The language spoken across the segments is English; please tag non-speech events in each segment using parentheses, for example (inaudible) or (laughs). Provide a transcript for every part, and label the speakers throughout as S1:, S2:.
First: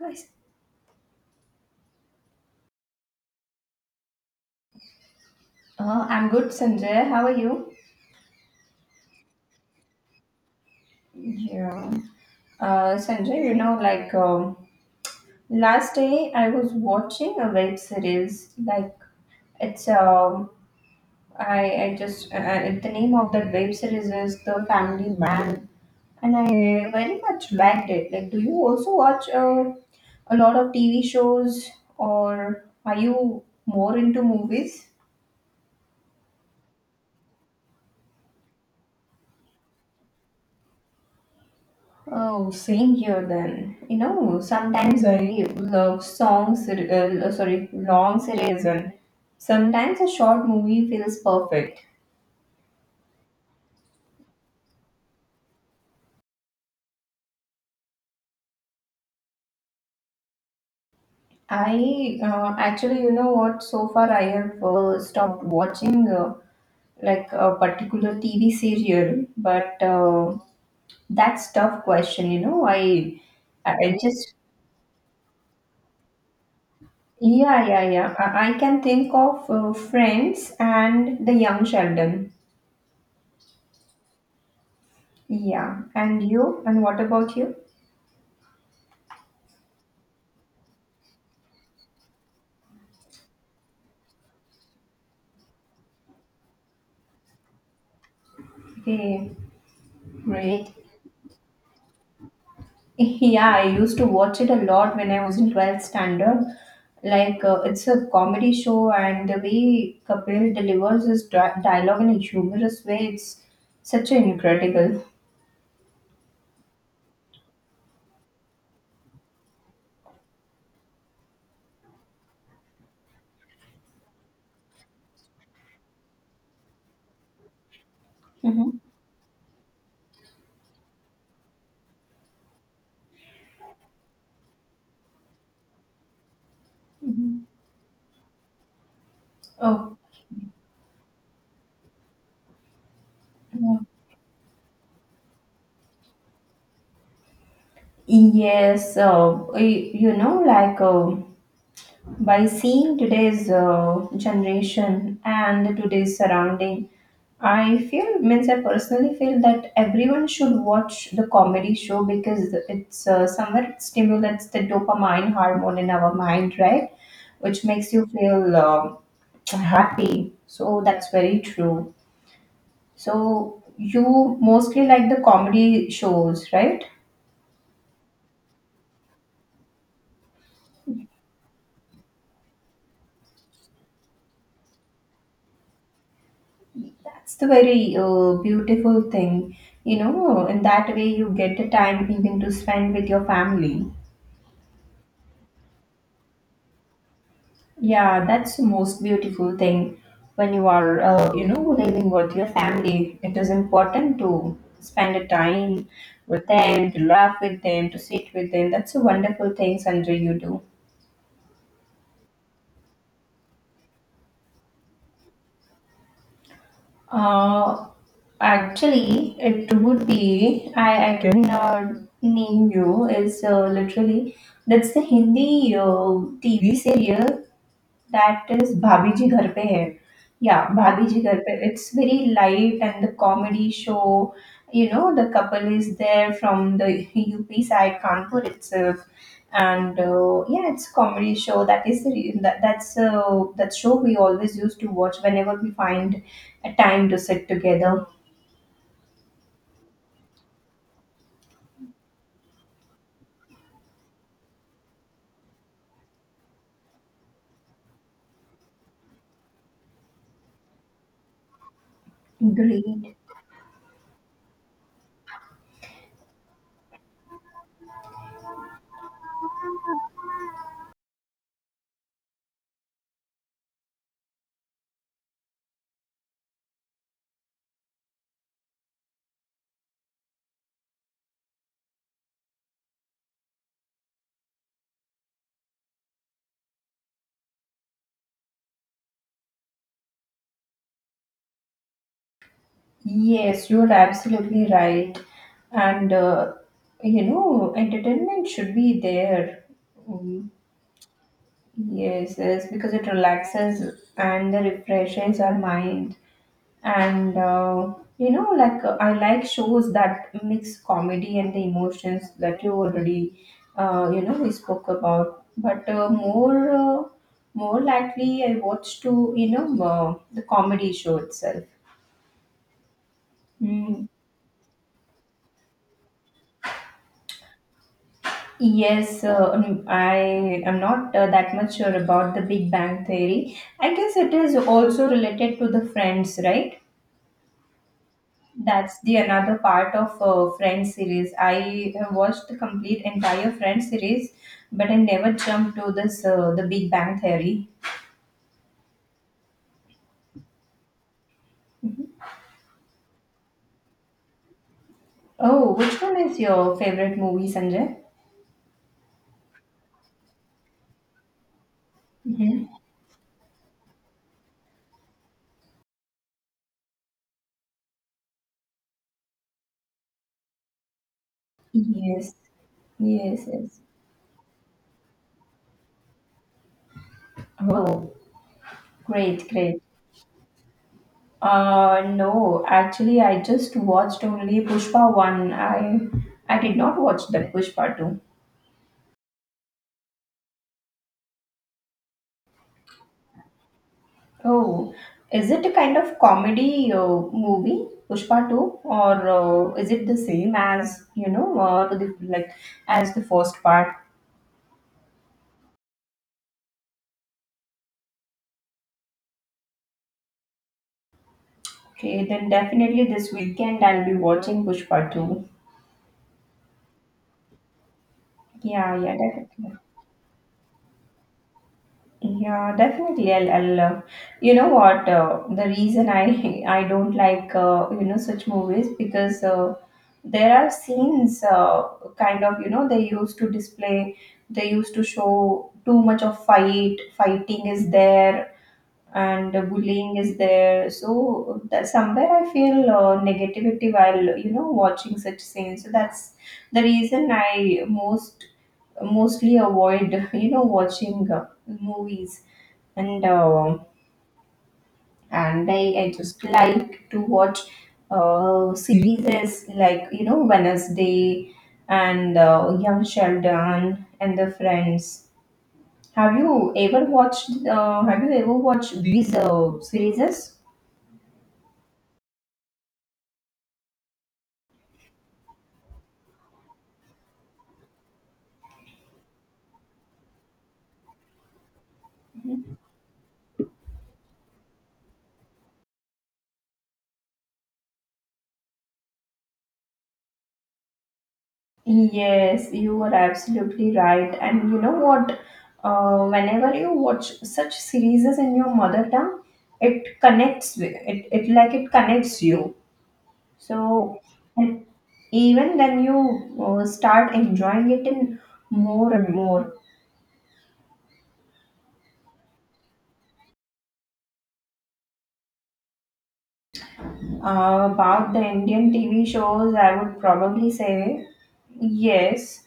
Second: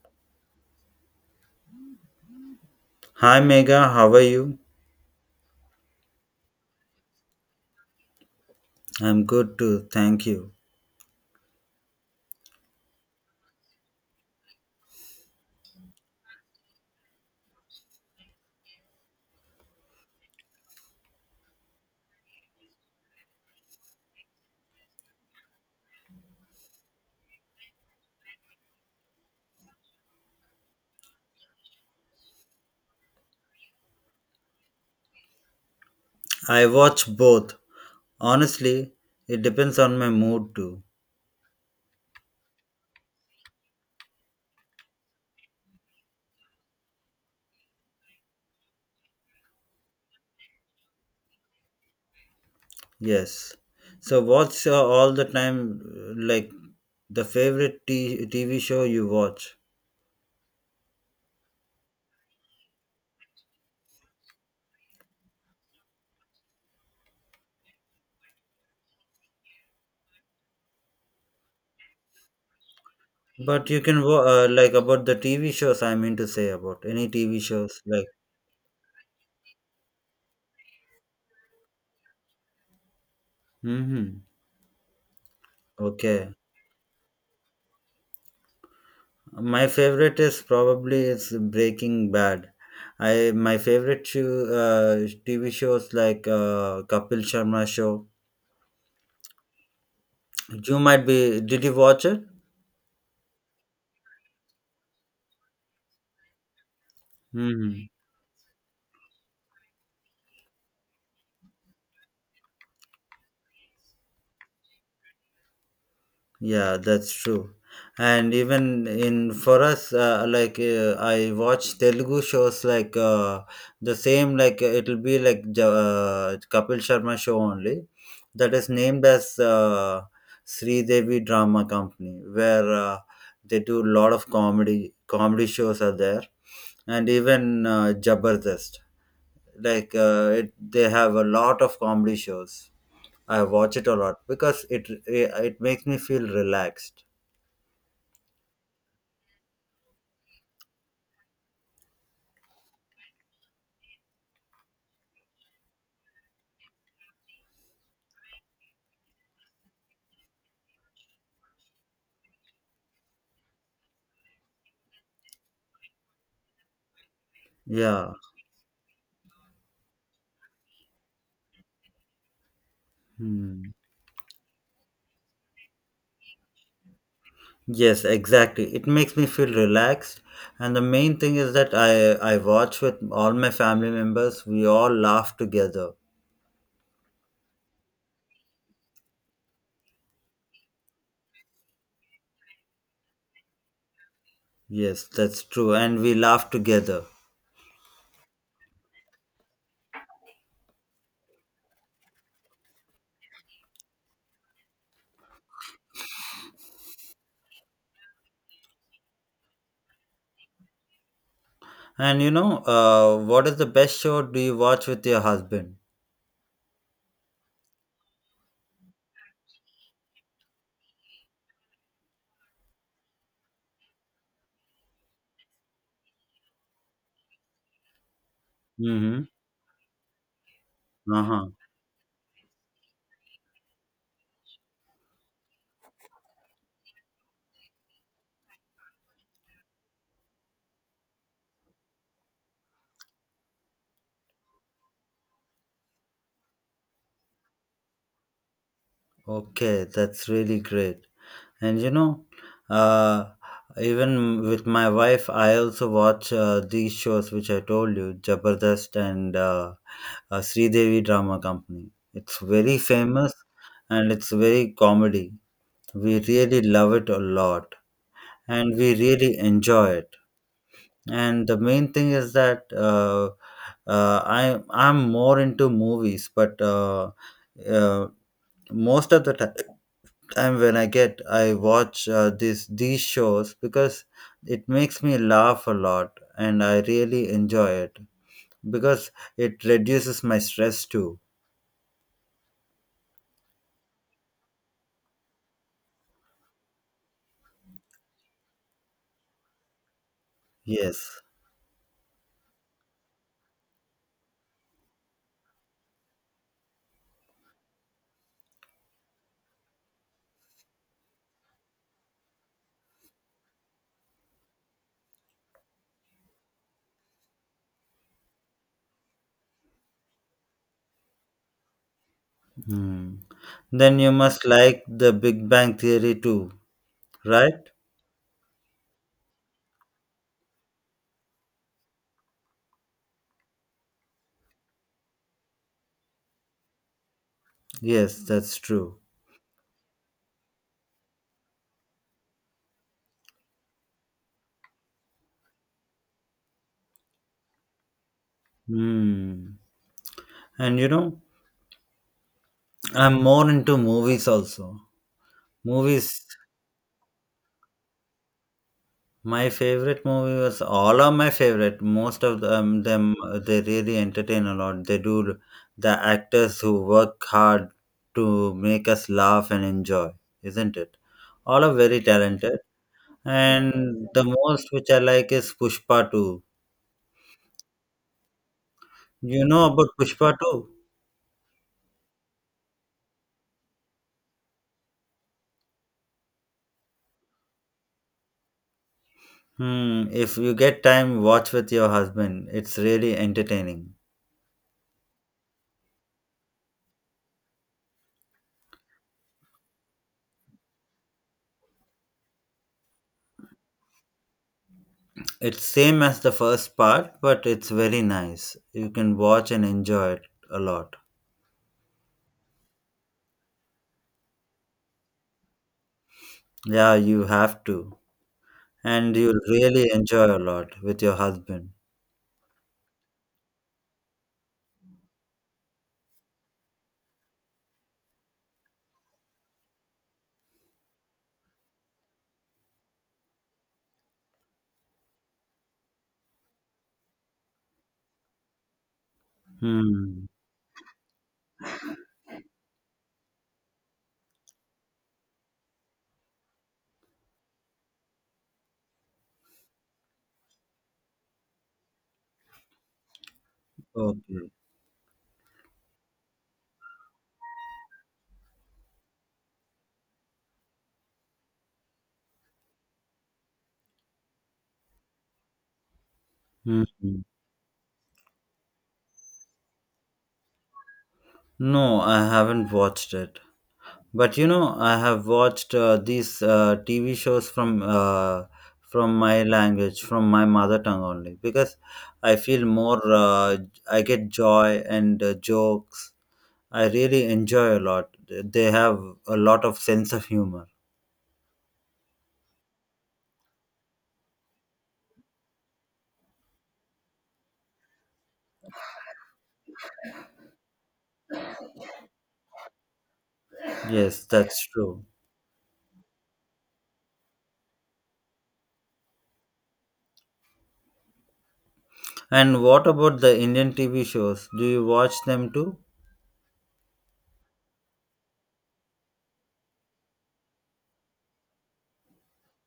S1: Hi.
S2: Hi Mega, how are you?
S1: I'm good, Sanjay. How are you?
S2: I'm good too, thank you.
S1: Yeah. Sanjay, you know, like last day I was watching a web series. Like it's I just the name of that web series is The Family Man, and I very much liked it. Like, do you also watch a lot of TV shows, or are you more into movies?
S2: I watch both. Honestly, it depends on my mood too.
S1: Oh, same here then. You know, sometimes I love long series and sometimes a short movie feels perfect.
S2: Yes. So what's all the time like the favorite TV show you watch?
S1: I Actually, you know what, so far I have stopped watching like a particular TV serial, but that's tough question, you know.
S2: But you
S1: I
S2: can
S1: just
S2: like about the TV shows. I mean to say about any TV
S1: yeah
S2: shows
S1: yeah
S2: like
S1: yeah. I can think of Friends and The Young Sheldon.
S2: mhm.
S1: Yeah. And
S2: Okay.
S1: you? And what about you?
S2: My favorite is probably is Breaking Bad. I My favorite show, TV shows like Kapil Sharma show.
S1: Okay, great.
S2: You
S1: (laughs)
S2: might be. Did you watch it?
S1: Yeah, I used to watch it a lot when I was in 12th standard. Like, it's
S2: Hmm.
S1: a comedy show, and the way Kapil delivers his dialogue in a humorous way, it's such an incredible.
S2: Yeah, that's true. And even in for us, like I watch Telugu shows like the same. Like it'll be like the Kapil Sharma show only, that is
S1: Mm-hmm.
S2: named as Sri Devi Drama Company, where they do a lot of comedy. Comedy shows are there, and
S1: Mm-hmm.
S2: even Jabardast. Like
S1: Oh,
S2: they have a lot of comedy shows. I watch
S1: yeah.
S2: it a lot because it makes me feel relaxed.
S1: Yes. You know, by seeing today's generation and today's surrounding, I feel, means I personally feel that everyone should watch the comedy show because it's somewhere it stimulates the dopamine hormone in our mind, right, which makes you
S2: Yeah.
S1: feel happy. So that's very true.
S2: Hmm.
S1: So you mostly like the comedy shows, right?
S2: Yes, exactly. It makes me feel relaxed, and the main thing is that I watch with all my family members. We all laugh together.
S1: That's the very beautiful thing, you know. In that way, you get the time even to spend with your family.
S2: Yes, that's true, and we laugh together.
S1: Yeah, that's the most beautiful thing when you are, you know, living with your family. It is important to spend the time with them, to laugh with them, to sit with them. That's a wonderful thing, Sandra, you do.
S2: And you know, what is the best show do you watch with your husband?
S1: Uh, Actually, it would be I didn't name you is literally that's the Hindi TV serial that is Bhabhi
S2: Mm-hmm.
S1: Ji Ghar Pe Hai. Yeah, Bhabhi Ji Ghar
S2: Uh-huh.
S1: Pe. It's very light and the comedy show. You know, the couple is there from the UP side, Kanpur itself, and yeah, it's a comedy show. That is the reason that that show we always used to watch whenever we find a time to sit together.
S2: Okay, that's really great. And you know, uh, even with my wife, I also watch these shows which I told you, Jabardast and Sridevi Drama Company. It's very
S1: Great.
S2: famous and it's very comedy. We really love it a lot and we really enjoy it. And the main thing is that I'm more into movies, but uh, most of the ti time when I get, I watch this these shows because it makes me laugh a lot, and I really enjoy it because it reduces my stress too.
S1: Yes, you're absolutely right. And you know, entertainment should be there. Mm.
S2: Yes.
S1: Yes, yes, because it relaxes and refreshes our mind. And you know, like I like shows that mix comedy and the emotions that you already, you know, we spoke about. More likely, I watch to you know the comedy show itself.
S2: Hmm. Then
S1: Mm.
S2: you must like the Big Bang Theory too, right?
S1: Yes, I am not that much sure about the Big Bang Theory. I guess it is also related to the Friends, right?
S2: Yes, that's true.
S1: That's the another part of Friends series. I have watched the complete entire Friends series, but I never jumped to this The Big Bang Theory.
S2: Hmm. And you know, I'm more into movies also.
S1: Oh, which one
S2: Movies.
S1: is your favorite movie, Sanjay?
S2: My favorite movie was all are my favorite. Most of
S1: Hmm.
S2: them, them they really entertain a lot. They do the actors who work hard to make us laugh and enjoy, isn't it? All are very
S1: Yes,
S2: talented.
S1: yes, yes.
S2: And the most which I like is Pushpa 2.
S1: Oh,
S2: You
S1: great,
S2: know
S1: great.
S2: about Pushpa 2?
S1: No, actually, I just watched only Pushpa one. I did not watch the Pushpa two.
S2: Hmm, if you get time, watch with your husband. It's really entertaining.
S1: Oh, is it a kind of comedy movie, Pushpa 2, or is it the same as, you know, the, like as the first part?
S2: It's same as the first part, but it's very nice. You can watch and enjoy it a lot.
S1: Okay, then definitely this weekend I'll be watching Pushpa 2.
S2: Yeah, you have to.
S1: Yeah,
S2: And
S1: yeah,
S2: you'll
S1: definitely.
S2: really enjoy a lot with your husband.
S1: Yeah, definitely. I'll you know what? The reason I (laughs) I don't like you know such movies because there are scenes kind of, you know, they used to display, they used to show too much of fighting is there and bullying
S2: Hmm.
S1: is there, so that somewhere I feel negativity while, you know, watching such scenes. So that's the reason I mostly avoid (laughs) you know watching movies. and uh,
S2: Okay.
S1: and I, I just like to watch series like, you know, Wednesday and Young Sheldon and the Friends.
S2: Hmm.
S1: Have you ever watched these series?
S2: No, I haven't watched it. But you know, I have watched these TV shows from my language, from my mother tongue only, because I feel more. I get joy and jokes. I really enjoy a lot. They have a lot of sense of humor.
S1: Yes, you are absolutely right. And you know what? Whenever you watch such series in your mother tongue, it connects with it, it like it connects you. So,
S2: Yes, that's
S1: and
S2: true.
S1: even then you start enjoying it in more and more.
S2: And what about the Indian TV shows? Do you watch them too?
S1: About the Indian TV shows, I would probably say yes.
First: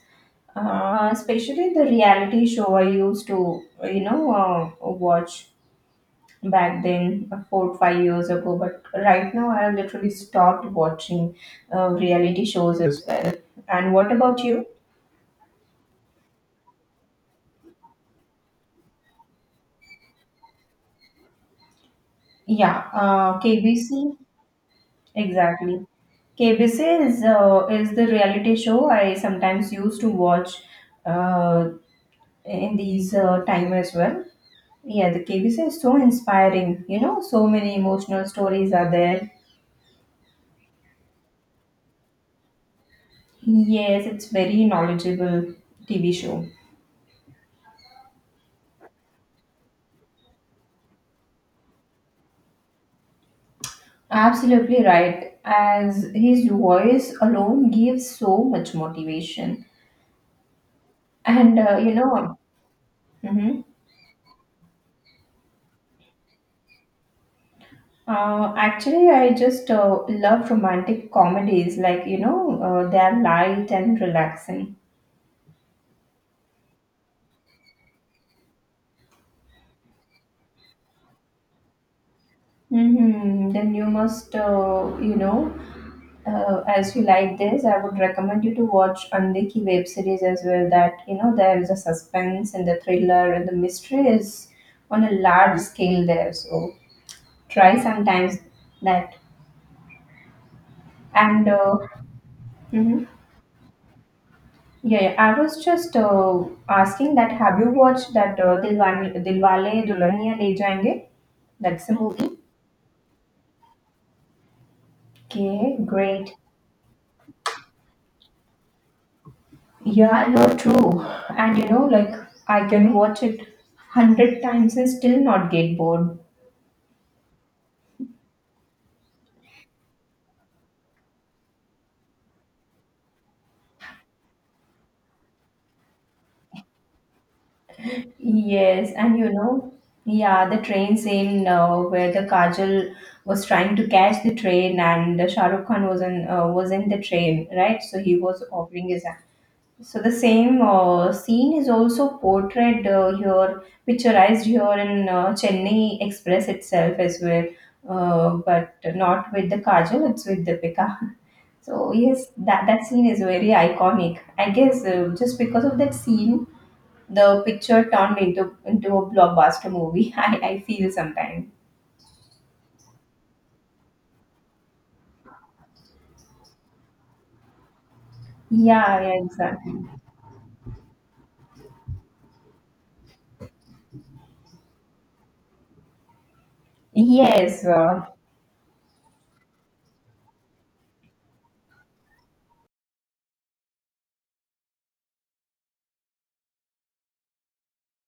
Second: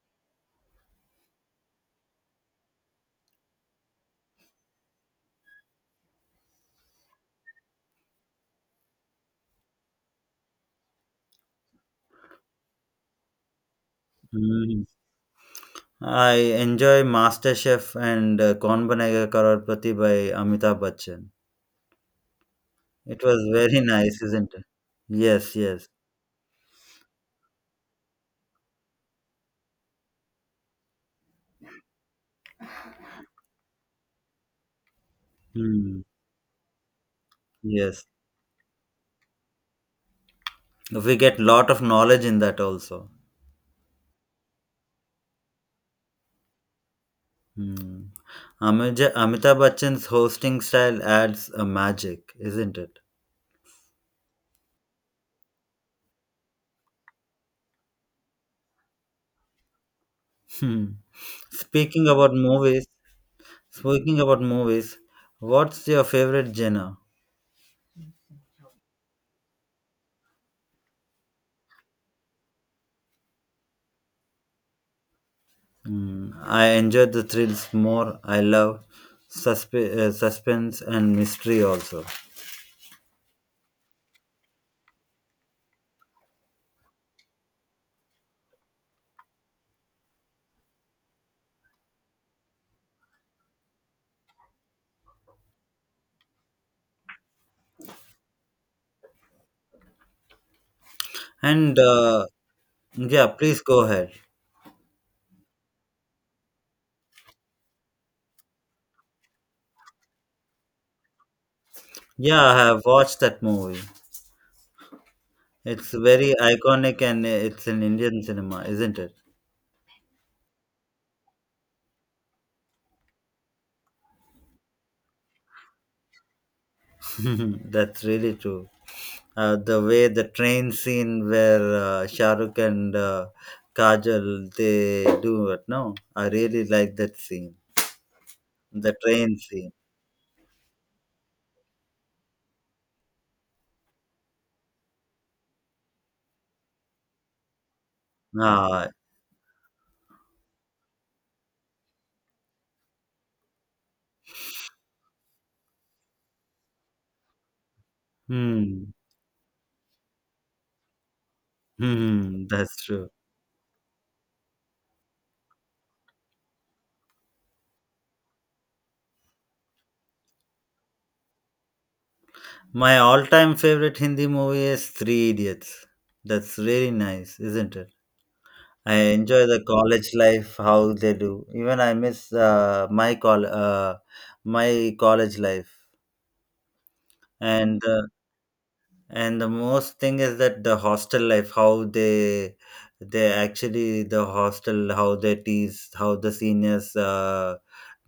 S1: Especially the reality show I used to, you know, watch back then, 4 5 years ago. But right now, I have literally stopped watching reality shows as well. And what about you?
S2: Mm. I enjoy MasterChef and Kaun Banega Karorpati by Amitabh Bachchan.
S1: Yeah,
S2: It was very
S1: KBC.
S2: nice, isn't it? Yes,
S1: Exactly.
S2: yes.
S1: KBC is the reality show I sometimes used to watch uh, in these time as well. Yeah, the KBC is so
S2: Mm.
S1: inspiring. You know, so many
S2: Yes.
S1: emotional stories are there.
S2: We get lot of knowledge in that also.
S1: Yes, it's very knowledgeable TV show.
S2: Mm. Amitabh Bachchan's hosting style adds a magic, isn't it?
S1: Absolutely right. As his voice alone gives so much motivation,
S2: Hmm.
S1: and you
S2: Speaking about
S1: know,
S2: movies,
S1: mhm.
S2: Speaking about movies, what's your favorite genre?
S1: Actually, I just love romantic comedies. Like, you know, they are light and relaxing.
S2: Mm, I enjoy the thrills more. I love suspense and mystery also.
S1: Hmm. Then you must, you know, as you like this, I would recommend you to watch Andiki web series as well. That, you know, there is a suspense and the thriller and the mystery is on a large scale there. So try sometimes that. And
S2: And
S1: mhm.
S2: yeah, please go ahead.
S1: Yeah, yeah. I was just asking that have you watched that Dilwale Dulhaniya Le Jayenge? That's a movie.
S2: Yeah, I have watched that movie.
S1: Okay,
S2: It's very
S1: great.
S2: iconic and it's in Indian cinema, isn't it?
S1: Yeah, no, true. And you know, like I can watch it hundred times and still not get bored.
S2: (laughs) That's really true. The way the train scene where Shah Rukh and Kajal they do it. No, I really like that scene.
S1: Yes,
S2: The
S1: and you
S2: train scene.
S1: know, yeah, the train scene where the Kajal was trying to catch the train and Shah Rukh Khan was in the train, right? So he was
S2: Ah,
S1: offering his. So the same scene is also portrayed here, picturized here in Chennai Express itself as well, but
S2: hmm,
S1: not with the Kajal, it's with Deepika. (laughs) So
S2: hmm,
S1: yes,
S2: hmm,
S1: that
S2: that's
S1: that scene
S2: true.
S1: is very iconic. I guess just because of that scene, the picture turned into a blockbuster movie. (laughs) I feel sometimes.
S2: My all time favorite Hindi movie is Three Idiots. That's really nice, isn't it? I
S1: Yeah, yeah,
S2: enjoy the
S1: exactly.
S2: college life, how they do. Even I miss my college life,
S1: Yes,
S2: and uh, and the most thing is that the hostel life, how they actually the hostel, how they tease, how the seniors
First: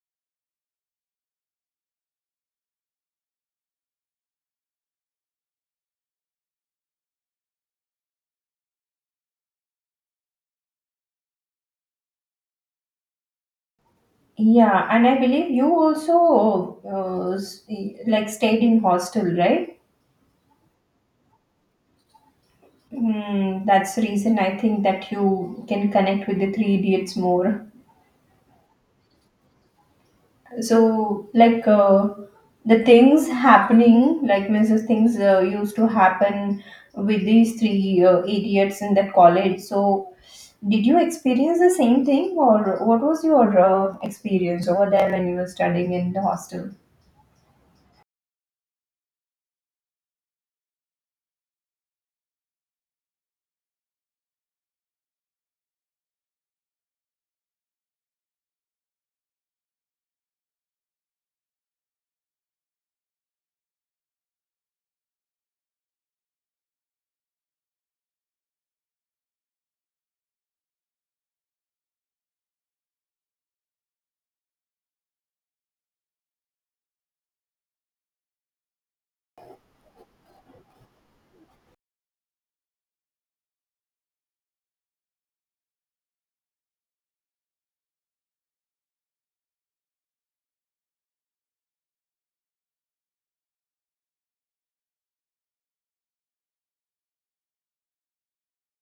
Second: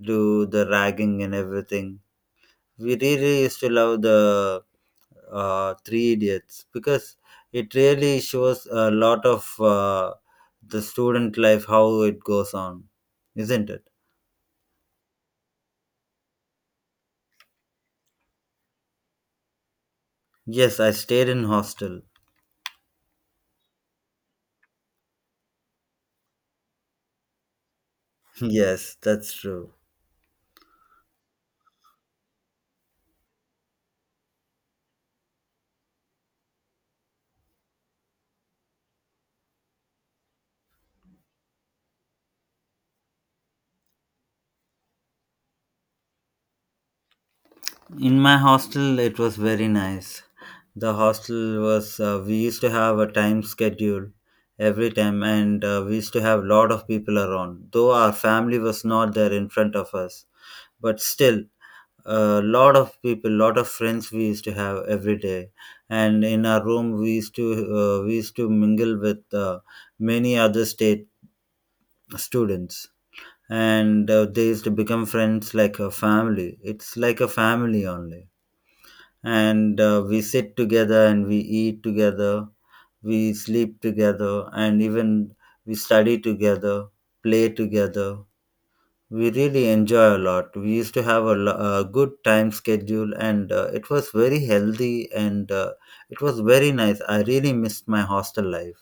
S2: do the ragging and everything. We really used to love the Three Idiots because it really shows a lot of the student life how it goes on, isn't it?
S1: yeah, and I believe you also like stayed in hostel, right?
S2: Yes, I stayed in hostel. (laughs)
S1: Hmm, that's the reason I think that you can connect with the Three Idiots more.
S2: Yes, that's true.
S1: So, like the things happening, like means the things used to happen with these three idiots in that college. So, did you experience the same thing, or what was your experience over there when you were studying in the hostel?
S2: In my hostel, it was very nice. The hostel was we used to have a time schedule every time, and we used to have lot of people around. Though our family was not there in front of us, but still a lot of people, lot of friends we used to have every day, and in our room we used to mingle with many other state students, and they used to become friends like a family. It's like a family only, and we sit together and we eat together, we sleep together and even we study together, play together. We really enjoy a lot. We used to have a good time schedule, and it was very healthy and it was very nice. I really missed my hostel life.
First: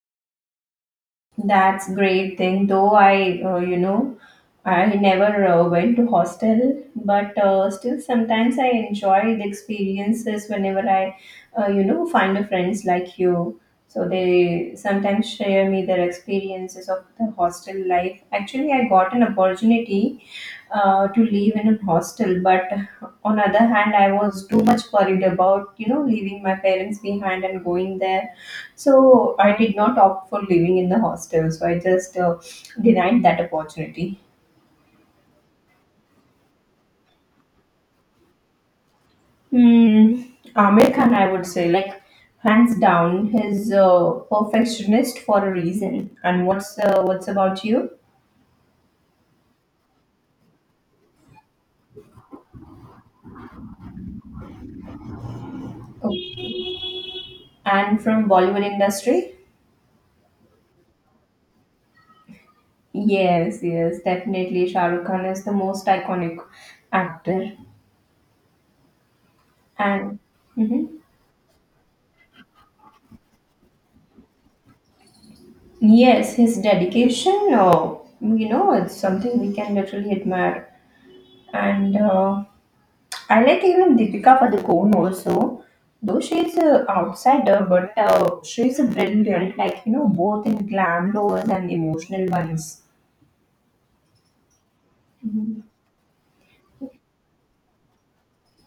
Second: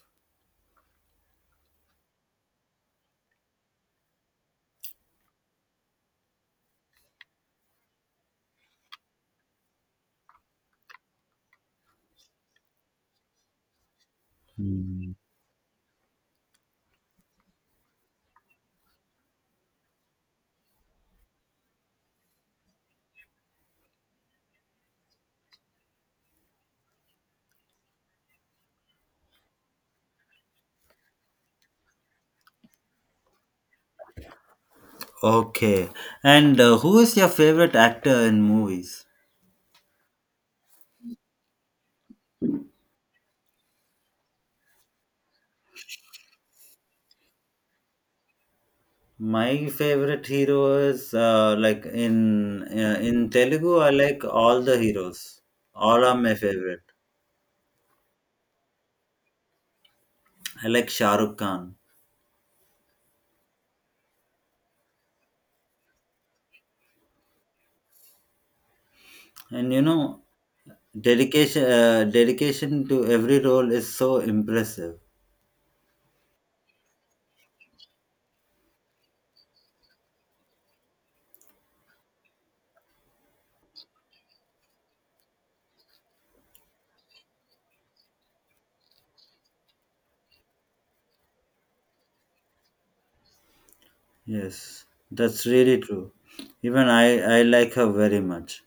S1: That's great thing. Though I, you know, I never went to hostel, but still sometimes I enjoy the experiences whenever I, you know, find a friends like you. So they
S2: Hmm.
S1: sometimes share me their experiences of the hostel life. Actually, I got an opportunity to live in a hostel, but on other hand, I was too much worried about, you know, leaving my parents behind and going there, so I did not opt for living in the hostel, so I just denied that opportunity.
S2: Okay. And who is your favorite actor in movies?
S1: Hmm. Amir Khan, I would say, like hands down, he's a perfectionist for a reason. And what's about you?
S2: My favorite hero is like in Telugu. I like all the heroes. All are my
S1: Okay.
S2: favorite.
S1: And from Bollywood industry?
S2: I like Shah Rukh Khan,
S1: Yes, yes, definitely. Shah Rukh Khan is the most iconic actor,
S2: and you
S1: and
S2: know,
S1: mhm.
S2: dedication to every role is so impressive.
S1: Yes, his dedication. You know, it's something we can literally admire. And I like even Deepika Padukone also, though she's a outsider, but she's a brilliant, like you know, both in glam lovers and emotional ones.
S2: Yes, that's really true. Even I like her very much.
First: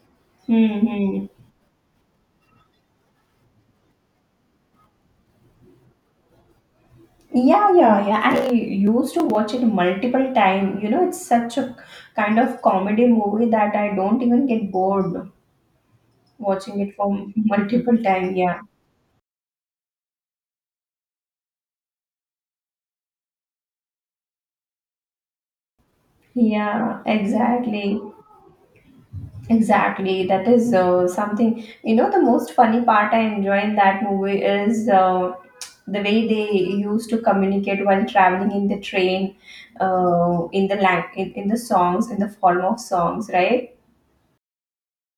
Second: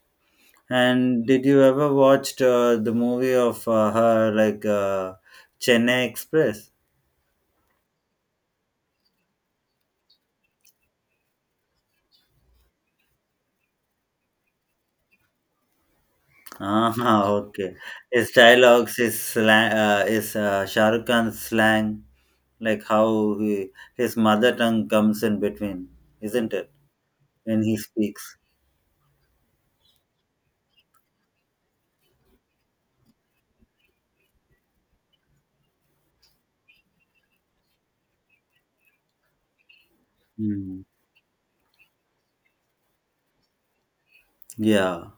S2: And
S1: Mm-hmm.
S2: did you ever watched the movie of her like Chennai Express?
S1: Yeah, yeah, yeah. I used to watch it multiple times. You know, it's such a kind of comedy movie that I don't even get bored watching
S2: Ah,
S1: it for
S2: (laughs) okay.
S1: multiple
S2: His
S1: time. Yeah,
S2: dialogues, his slang, his Shah Rukh Khan's slang, like how his mother tongue comes in between, isn't it?
S1: yeah,
S2: When he
S1: exactly.
S2: speaks.
S1: Exactly, that is something. You know, the most funny part I enjoy in that movie is the way they used to communicate while traveling in the train,
S2: Mm.
S1: in the songs, in the form of songs, right?
S2: Yeah.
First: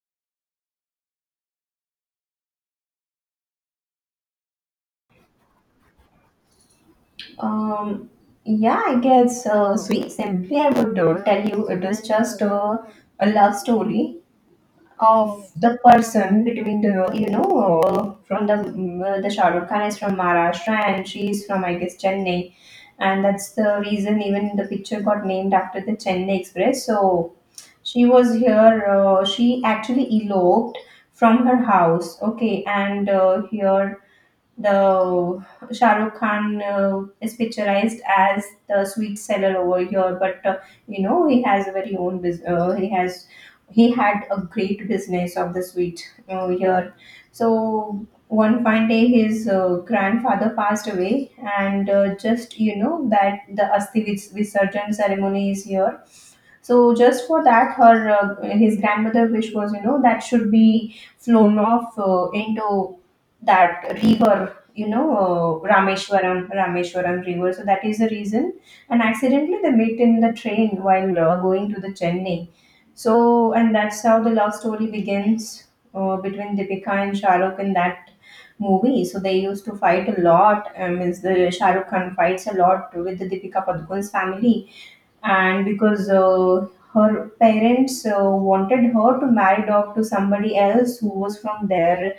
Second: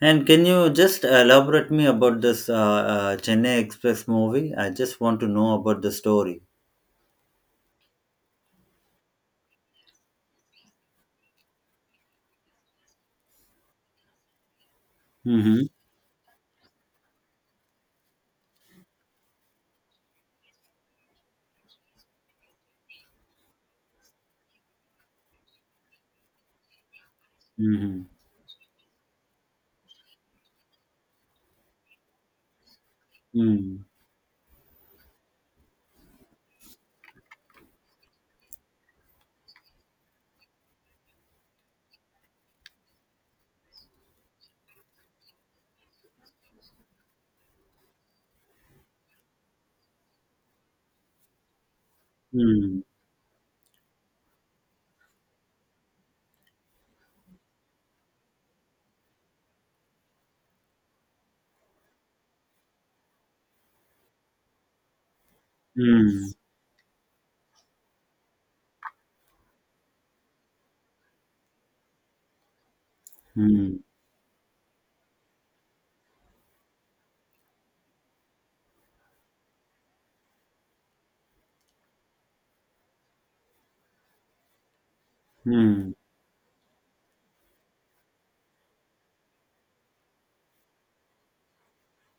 S2: And can you just elaborate me about this Chennai Express movie? I just want to know about the story.
S1: Um, yeah, I guess so. Simply, I would tell you it is just a love story of
S2: Mm-hmm.
S1: the person between the you know the Shahrukh Khan is from Maharashtra and she is from I guess Chennai, and that's the reason even the picture got named after the Chennai Express. So
S2: Mm-hmm.
S1: she was here. She actually eloped from her house. Okay, and
S2: Mm-hmm.
S1: here the Shah Rukh Khan is picturized as the sweet seller over here, but you know he has a very own business. He had a great business of the sweet here. So one fine day, his grandfather passed away, and just you know that the Asthi Visarjan ceremony is here, so just for that, her his grandmother wish was that should be flown off into that river,
S2: Mm-hmm.
S1: Rameshwaram river. So that is the reason. And accidentally they meet in the train while going to the Chennai. So and
S2: Mm-hmm.
S1: that's how the love story begins between Deepika and Shahrukh in that movie. So they used to fight a lot. Means the Shahrukh Khan fights a lot with the Deepika Padukone's family, and because her parents wanted her to marry off to somebody else who was from their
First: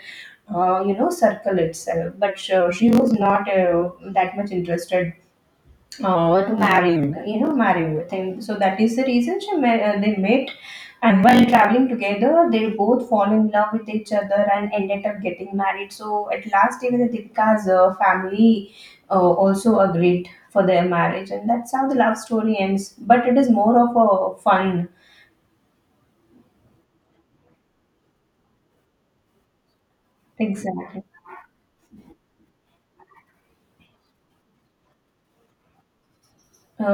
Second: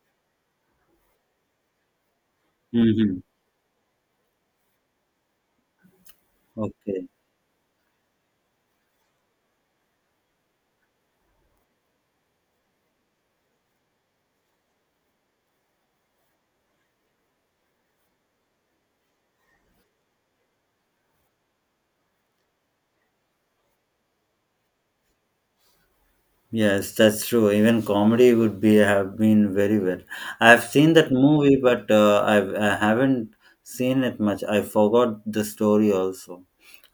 S1: circle itself, but she was
S2: Mm-hmm.
S1: not that much interested. Oh, to
S2: Okay.
S1: married thing. So that is the reason they met, and while traveling together, they both fall in love with each other and ended up getting married. So at last, even the Deepika's family also agreed for their marriage, and that's how the love story ends. But it is more of a fun.
S2: Yes, that's true. Even comedy would be have been very well. I've seen
S1: Exactly.
S2: that movie, but I haven't seen it much. I forgot the story also.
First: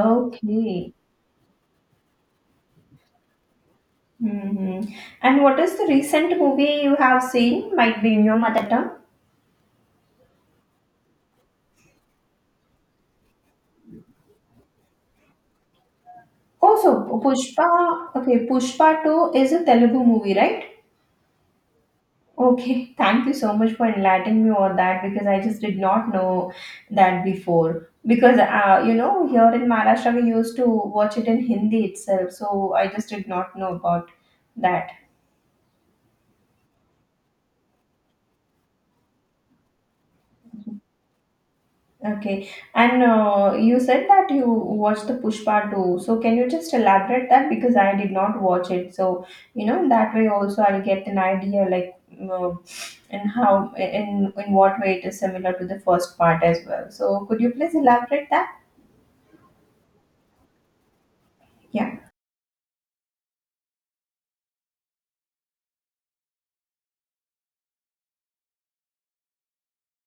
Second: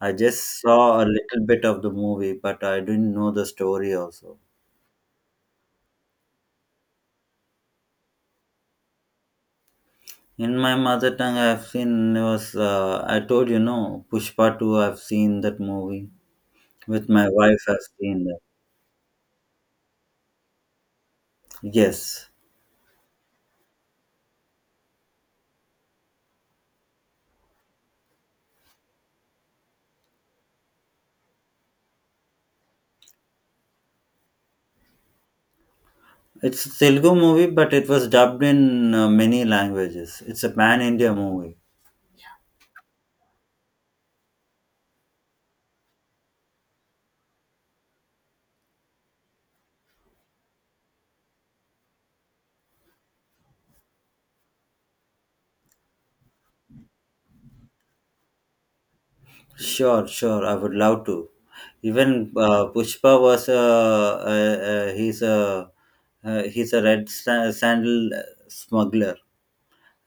S2: I just saw a little bit of the movie, but I didn't know the story also.
S1: Hmm. And what is the recent movie you have seen? Might be in your mother tongue.
S2: In my mother tongue, I've seen was I told you no Pushpa 2. I've seen that movie
S1: Also,
S2: with my wife.
S1: Pushpa,
S2: I've seen that.
S1: okay, Pushpa 2 is a Telugu movie, right?
S2: Yes,
S1: Okay, thank you so much for enlightening me on that because I just did not know that before. Because, here in Maharashtra we used to watch it in Hindi itself, so I just did not know about that.
S2: it's a Telugu movie, but it was dubbed in many languages. It's a pan India movie.
S1: Okay, and you said that you watched the Pushpa too. So can you just elaborate that because I did not watch it. So you know that way also I'll get an idea, like uh, and how in what way it is similar to the first part as well. So could you please elaborate that?
S2: Sure, sure. I would love to.
S1: Yeah.
S2: Even Pushpa was a he's a he's a sandal smuggler,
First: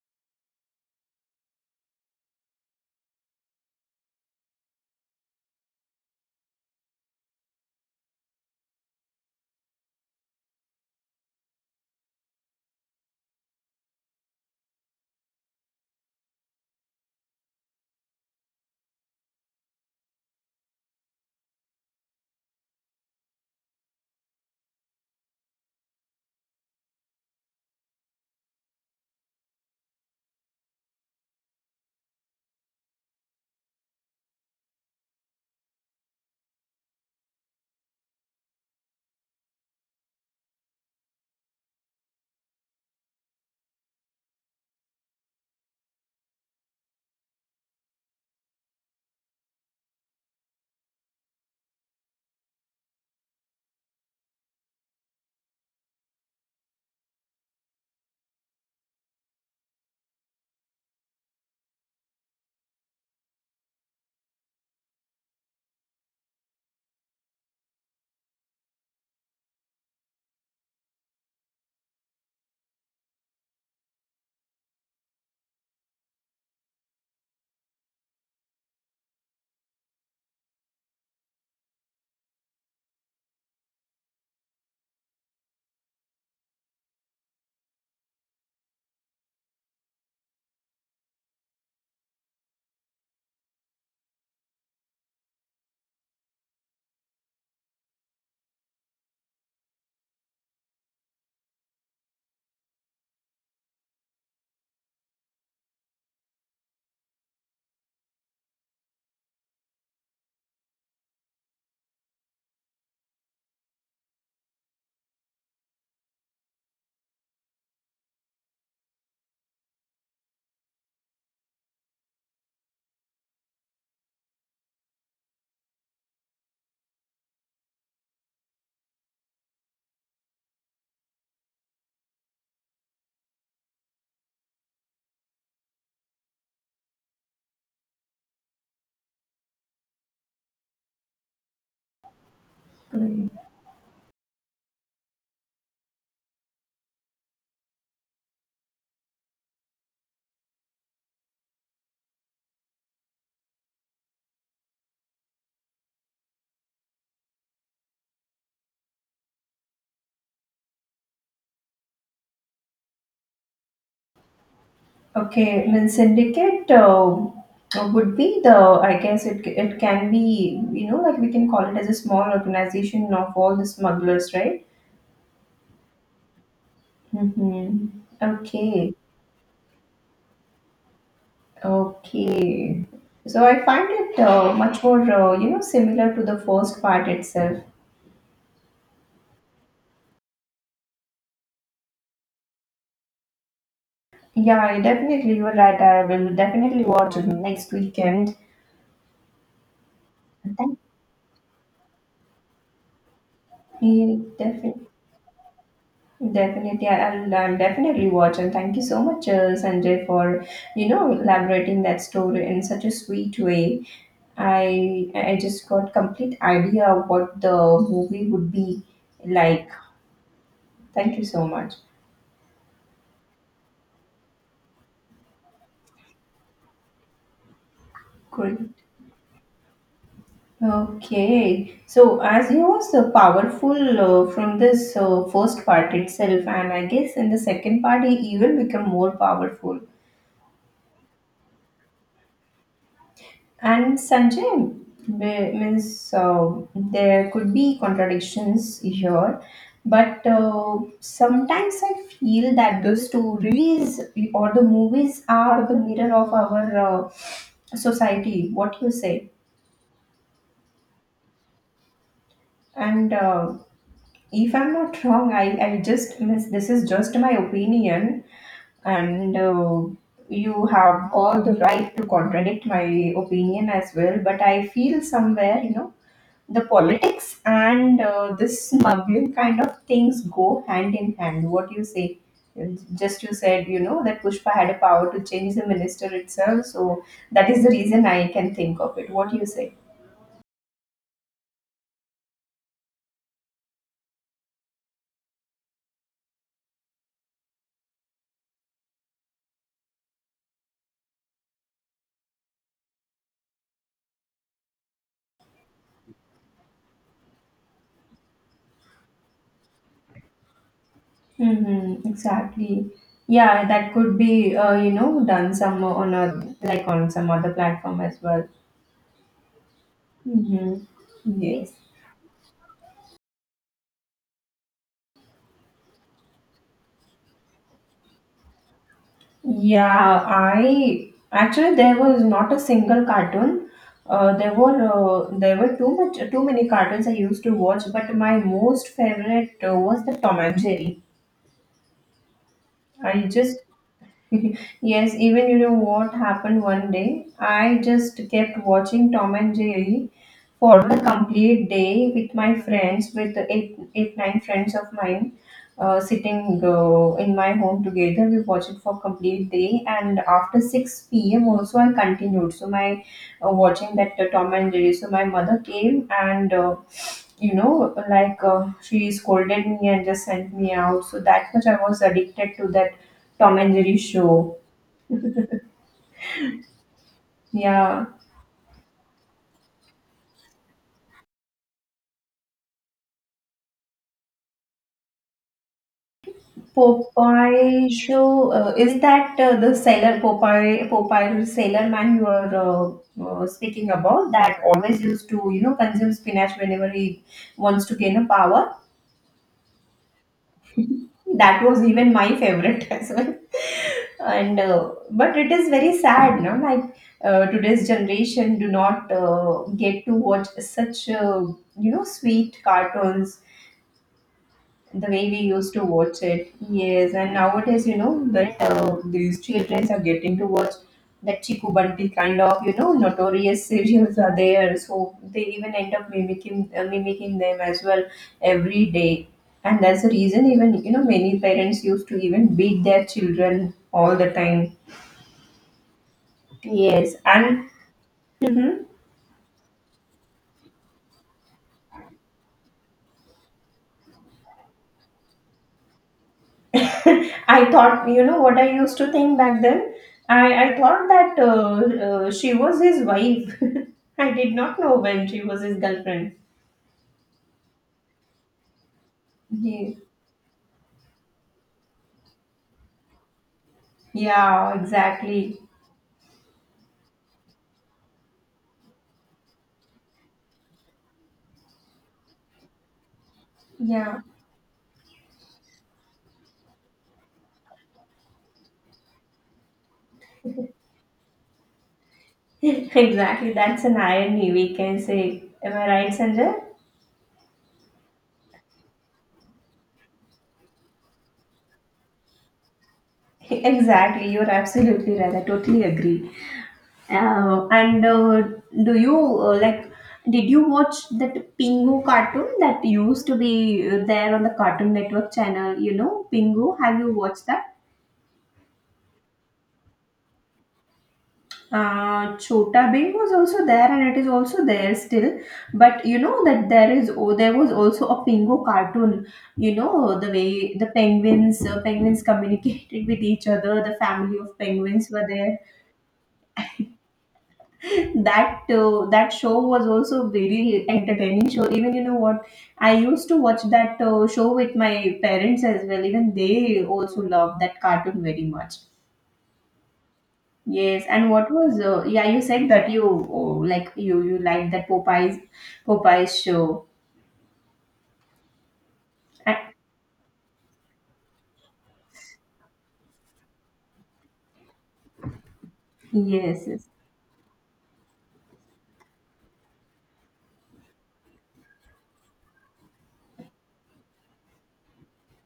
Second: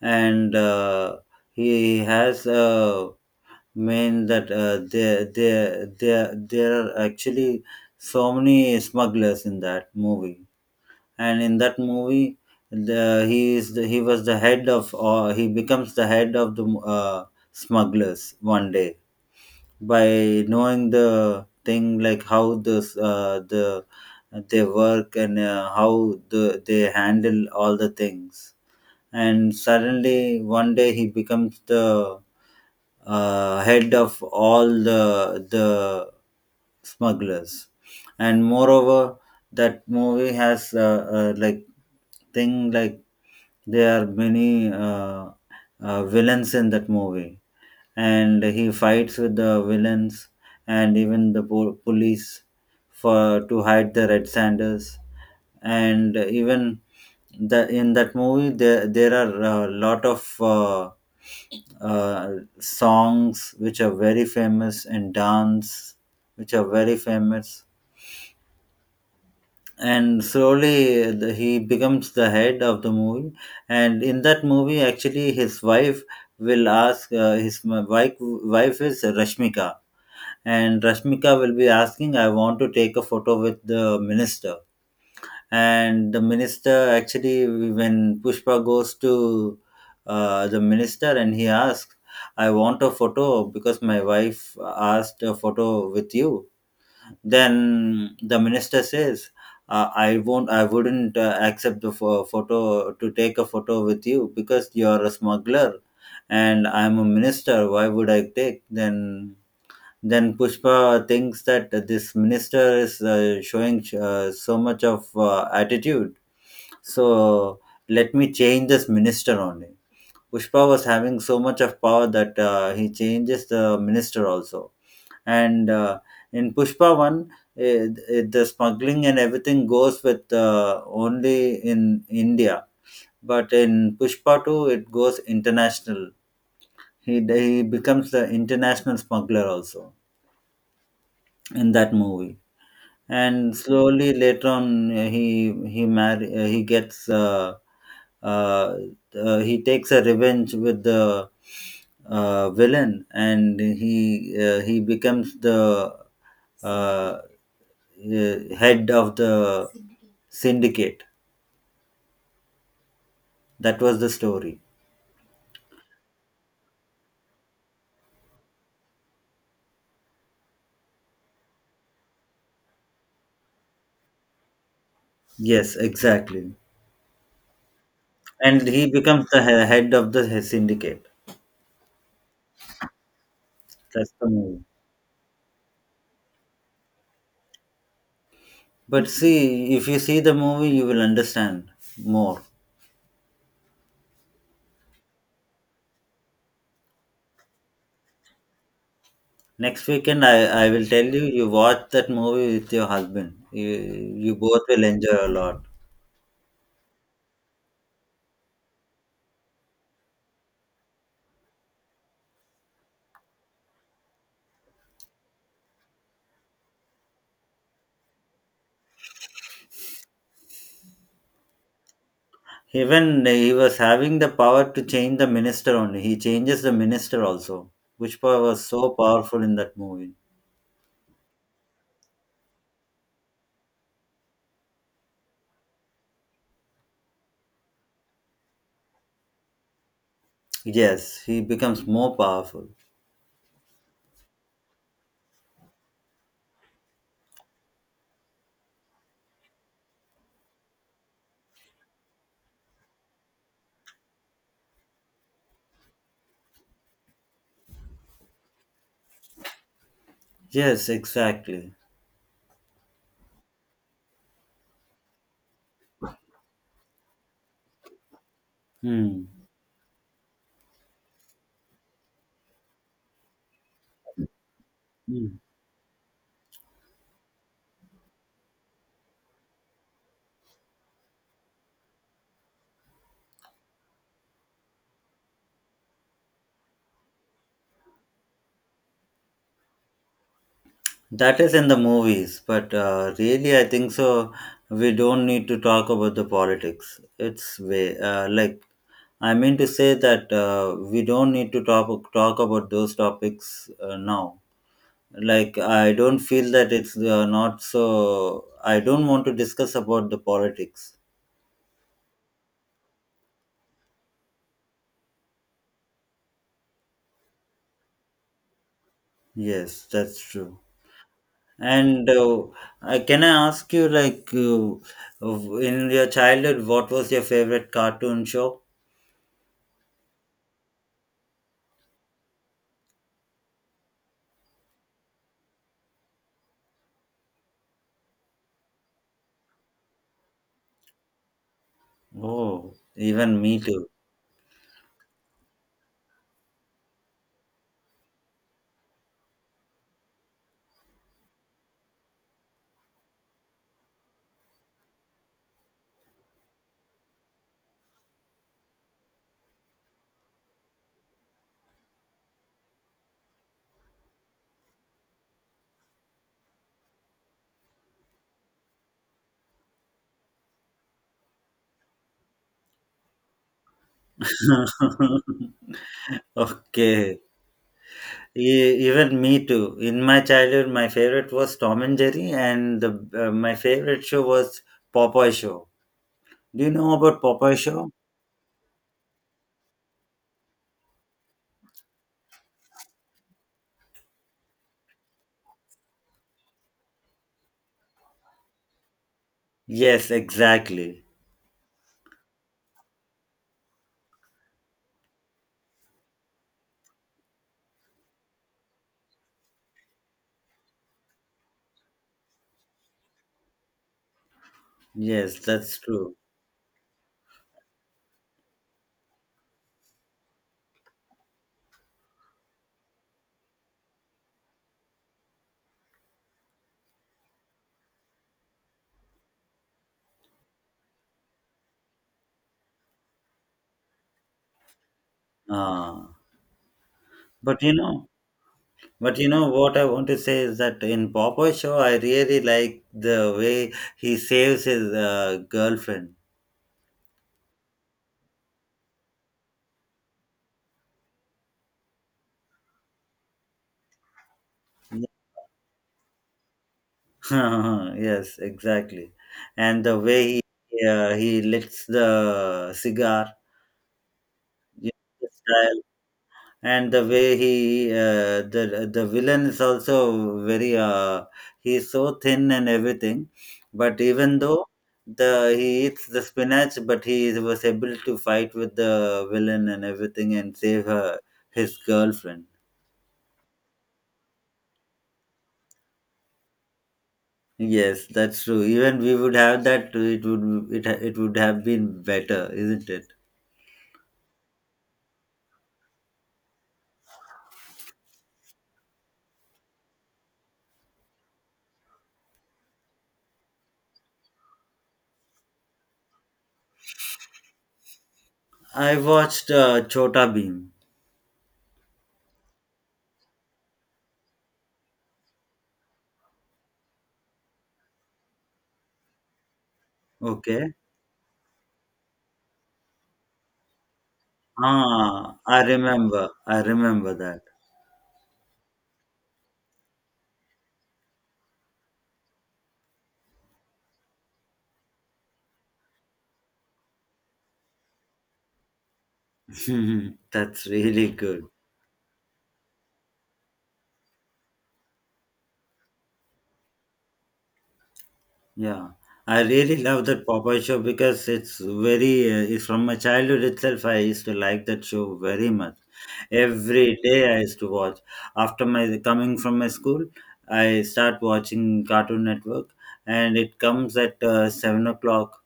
S2: and he has a, mean that there there there there are actually so many smugglers in that movie, and in that movie the he is the, he was the head of, or he becomes the head of the smugglers one day by knowing the thing like how this they work, and how they handle all the things, and suddenly one day he becomes the head of all the smugglers. And moreover that movie has like thing like there are many villains in that movie, and he fights with the villains and even the police for to hide the red sanders. And even the in that movie there are a lot of songs which are very famous, and dance which are very famous. And slowly he becomes the head of the movie. And in that movie actually his wife will ask his wife. Wife is Rashmika, and Rashmika will be asking, I want to take a photo with the minister. And the minister actually, when Pushpa goes to the minister and he asks, I want a photo because my wife asked a photo with you. Then the minister says, I wouldn't accept the photo to take a photo with you because you're a smuggler and I'm a minister, why would I take? Then Pushpa thinks that this minister is showing so much of attitude. So let me change this minister only. Pushpa was having so much of power that he changes the minister also. And in Pushpa 1, the smuggling and everything goes with only in India. But in Pushpa 2, it goes international. He becomes the international smuggler also in that movie. And slowly later on he marry he gets uh, he takes a revenge with the villain, and he becomes the uh, uh, head of the syndicate. That was the story.
S1: Okay, then syndicate would be the I guess it can be, you know, like we can call it as a small organization of all the smugglers, right?
S2: Yes, exactly.
S1: Mm-hmm.
S2: And he
S1: Okay.
S2: becomes the head of the syndicate.
S1: Okay. So I find
S2: That's
S1: it
S2: the movie,
S1: much more, similar to the first part itself.
S2: but see, if you see the movie you will understand more.
S1: Yeah, I definitely, you're right. I will definitely watch it next weekend.
S2: Next weekend, I
S1: Thank
S2: will tell you, you watch that movie with your husband.
S1: you.
S2: You both will
S1: Definitely,
S2: enjoy a lot.
S1: definitely, I- will I'll definitely watch. And thank you so much, Sanjay, for elaborating that story in such a sweet way. I just got complete idea of what the movie would be like. Thank you so much.
S2: Even he was having the power to change the minister only. He changes the minister also, which power was
S1: Great.
S2: so powerful in that movie.
S1: Okay, so as he was powerful from this first part itself, and I guess in the second part he, even become more powerful.
S2: Yes, he becomes more powerful.
S1: And Sanjay, means there could be contradictions here, but sometimes I feel that the stories or the movies are the mirror of our society. What you say?
S2: Yes, exactly.
S1: And if I'm not wrong, I just miss this is just my opinion,
S2: Hmm.
S1: and you have all the right to contradict my opinion as well, but I feel
S2: Hmm.
S1: somewhere, you know, the politics and this smuggling kind of things go hand in hand. What you say? Just you said, you know, that pushpa had a power to change the minister itself, so that is the reason I can think of it. What do you say?
S2: That is in the movies, but really, I think so. We don't need to talk about the politics. It's way like, I mean to say that we don't need to talk about those topics now. Like, I don't feel that it's not so. I don't want to discuss about the politics.
S1: Mm-hmm, exactly. Yeah, that could be, done some on a, like on some other platform as well.
S2: Yes, that's true.
S1: Mm-hmm. Yes.
S2: And can I ask you, like, in your childhood, what was your favorite cartoon show?
S1: Yeah, I actually there was not a single cartoon. There were too many cartoons I used to watch, but my most favorite was the Tom and Jerry.
S2: Oh,
S1: I
S2: even
S1: just
S2: me too.
S1: (laughs) yes, even you know what happened one day. I just kept watching Tom and Jerry for a complete day with my friends, with eight nine friends of mine, sitting in my home together. We watched it for complete day, and after 6 p.m. also I continued. So my watching that Tom and Jerry. So my mother came and you know like she scolded me and just sent me out. So that much I was addicted to that Tom and Jerry show.
S2: (laughs) Okay.
S1: Yeah.
S2: Even me too. In my childhood, my favorite was Tom and Jerry, and my favorite show was Popeye Show. Do you know about Popeye
S1: Popeye
S2: Show?
S1: show is that the sailor Popeye the sailor man you are speaking about, that always used to consume spinach whenever he wants to gain a power.
S2: Yes, exactly.
S1: That was even my favorite (laughs) as well. And but it is very sad, no? Like today's generation do not get to watch such sweet cartoons the way
S2: Yes,
S1: we used
S2: that's
S1: to
S2: true.
S1: watch it. Yes, and nowadays, that these children are getting to watch that Chiku Bunty kind of, notorious (laughs) serials are there. So they even end up mimicking them as well every day. And that's the reason even, many parents used to even beat their children all the time.
S2: Ah,
S1: Yes,
S2: but
S1: and
S2: you know,
S1: Mhm.
S2: but you know what I want to say is that in Popeye Show, I really like the way he saves his girlfriend.
S1: I thought, what I used to think back then. I thought that she was his wife. (laughs) I did not know when she was his girlfriend.
S2: (laughs) yes, exactly. And
S1: Ye-
S2: the way he licks the cigar,
S1: Yeah,
S2: you know, the
S1: exactly.
S2: style, and the way he the villain is also very he's so thin and everything, but
S1: Yeah,
S2: even though the he eats the spinach, but he was able to fight with the villain and everything and save her his girlfriend.
S1: (laughs) exactly. That's an irony, we can say. Am I right, Sanjay?
S2: Yes, that's true. Even we would have that. It would have been better, isn't it?
S1: (laughs) Exactly. You're absolutely right. I totally agree. And do you like? Did you watch that Pingu cartoon that used to be there on the Cartoon Network channel? You know, Pingu. Have you watched that?
S2: I watched Chota Beam.
S1: Chota Bing was also there, and it is also there still. But you know that there was also a Pingu cartoon. You know the
S2: Okay.
S1: way the penguins communicated (laughs) with each other. The family of penguins were
S2: Ah,
S1: there.
S2: I remember. That.
S1: That show was also very entertaining show. Even you know what, I used to watch that show with my parents as well. Even they also loved that cartoon very much.
S2: (laughs) That's
S1: Yes,
S2: really
S1: and
S2: good.
S1: what was yeah, you said that like you liked that popeyes show.
S2: Yeah. I
S1: And,
S2: really love that Popeye show because it's it's from my childhood itself. I used to like that show very much.
S1: yes, yes,
S2: Every day I used to watch. After my coming from my school, I start watching Cartoon Network, and it comes at 7 o'clock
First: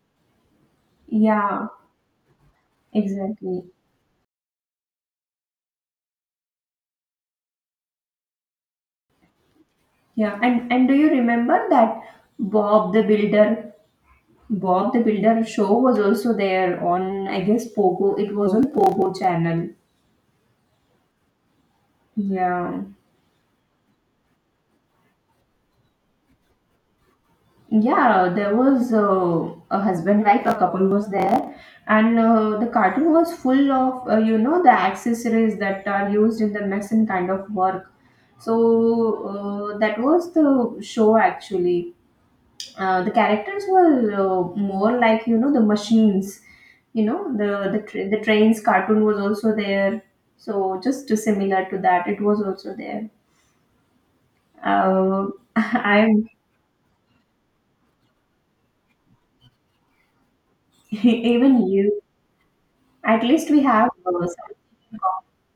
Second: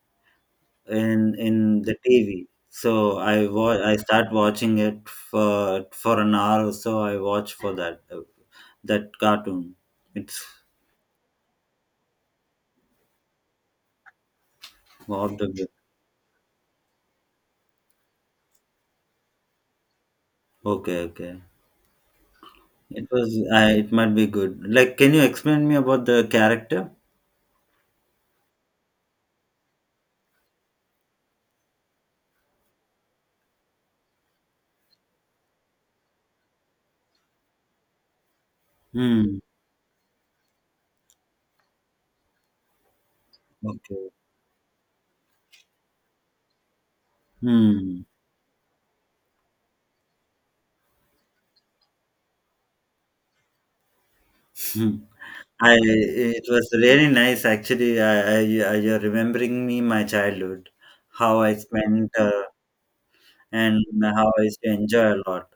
S2: in
S1: yeah,
S2: in the TV. So
S1: exactly.
S2: I start watching it for an hour or so. I watch for that that cartoon.
S1: Yeah,
S2: It's
S1: and do you remember that bob the builder Bob the
S2: what
S1: Builder
S2: the good.
S1: show was also there on, I guess, Pogo. It was on Pogo channel.
S2: Okay, okay.
S1: Yeah,
S2: It was. I. It might be good. Like, can you explain me about the character?
S1: yeah. There was a husband wife. A couple was there, and the cartoon was full of the accessories that are used in the mess kind of work. So
S2: Hmm.
S1: that was the show actually. The characters
S2: Okay.
S1: were more like the machines. You know,
S2: Hmm.
S1: the trains cartoon was also there, so similar to that, it was also there.
S2: (laughs) Hmm.
S1: uh,
S2: I.
S1: (laughs) I'm.
S2: It was really nice, actually. You're remembering me my childhood,
S1: (laughs)
S2: how I
S1: Even you.
S2: spent,
S1: At least we
S2: and
S1: have
S2: how I used to enjoy a lot.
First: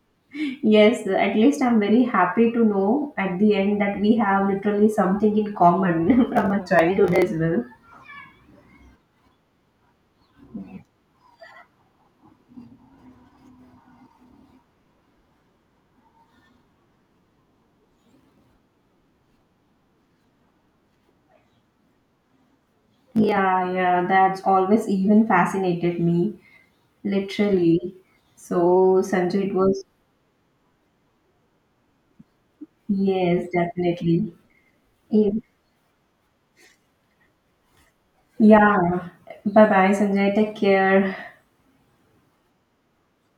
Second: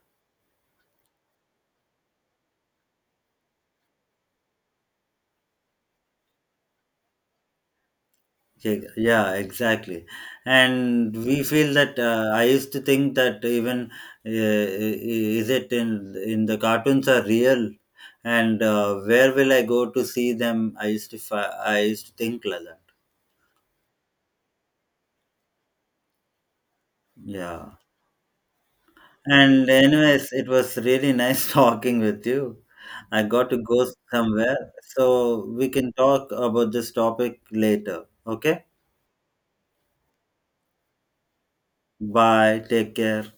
S1: yes, at least I'm very happy to know at the end that we have literally something in common (laughs) from our childhood as well.
S2: Yeah, yeah, exactly. And we feel that I used to think that even I- is it in the cartoons are real, and where will I go to see them? I used to think like that.
S1: Yeah, yeah, that's always even fascinated me.
S2: Yeah.
S1: Literally. So, Sanjay, it
S2: And
S1: was,
S2: anyways, it was really nice (laughs) talking with you. I
S1: yes,
S2: got to go
S1: definitely.
S2: somewhere, so we can talk about this topic later. Okay.
S1: Yeah. Bye bye, Sanjay. Take care.
S2: Bye. Take care.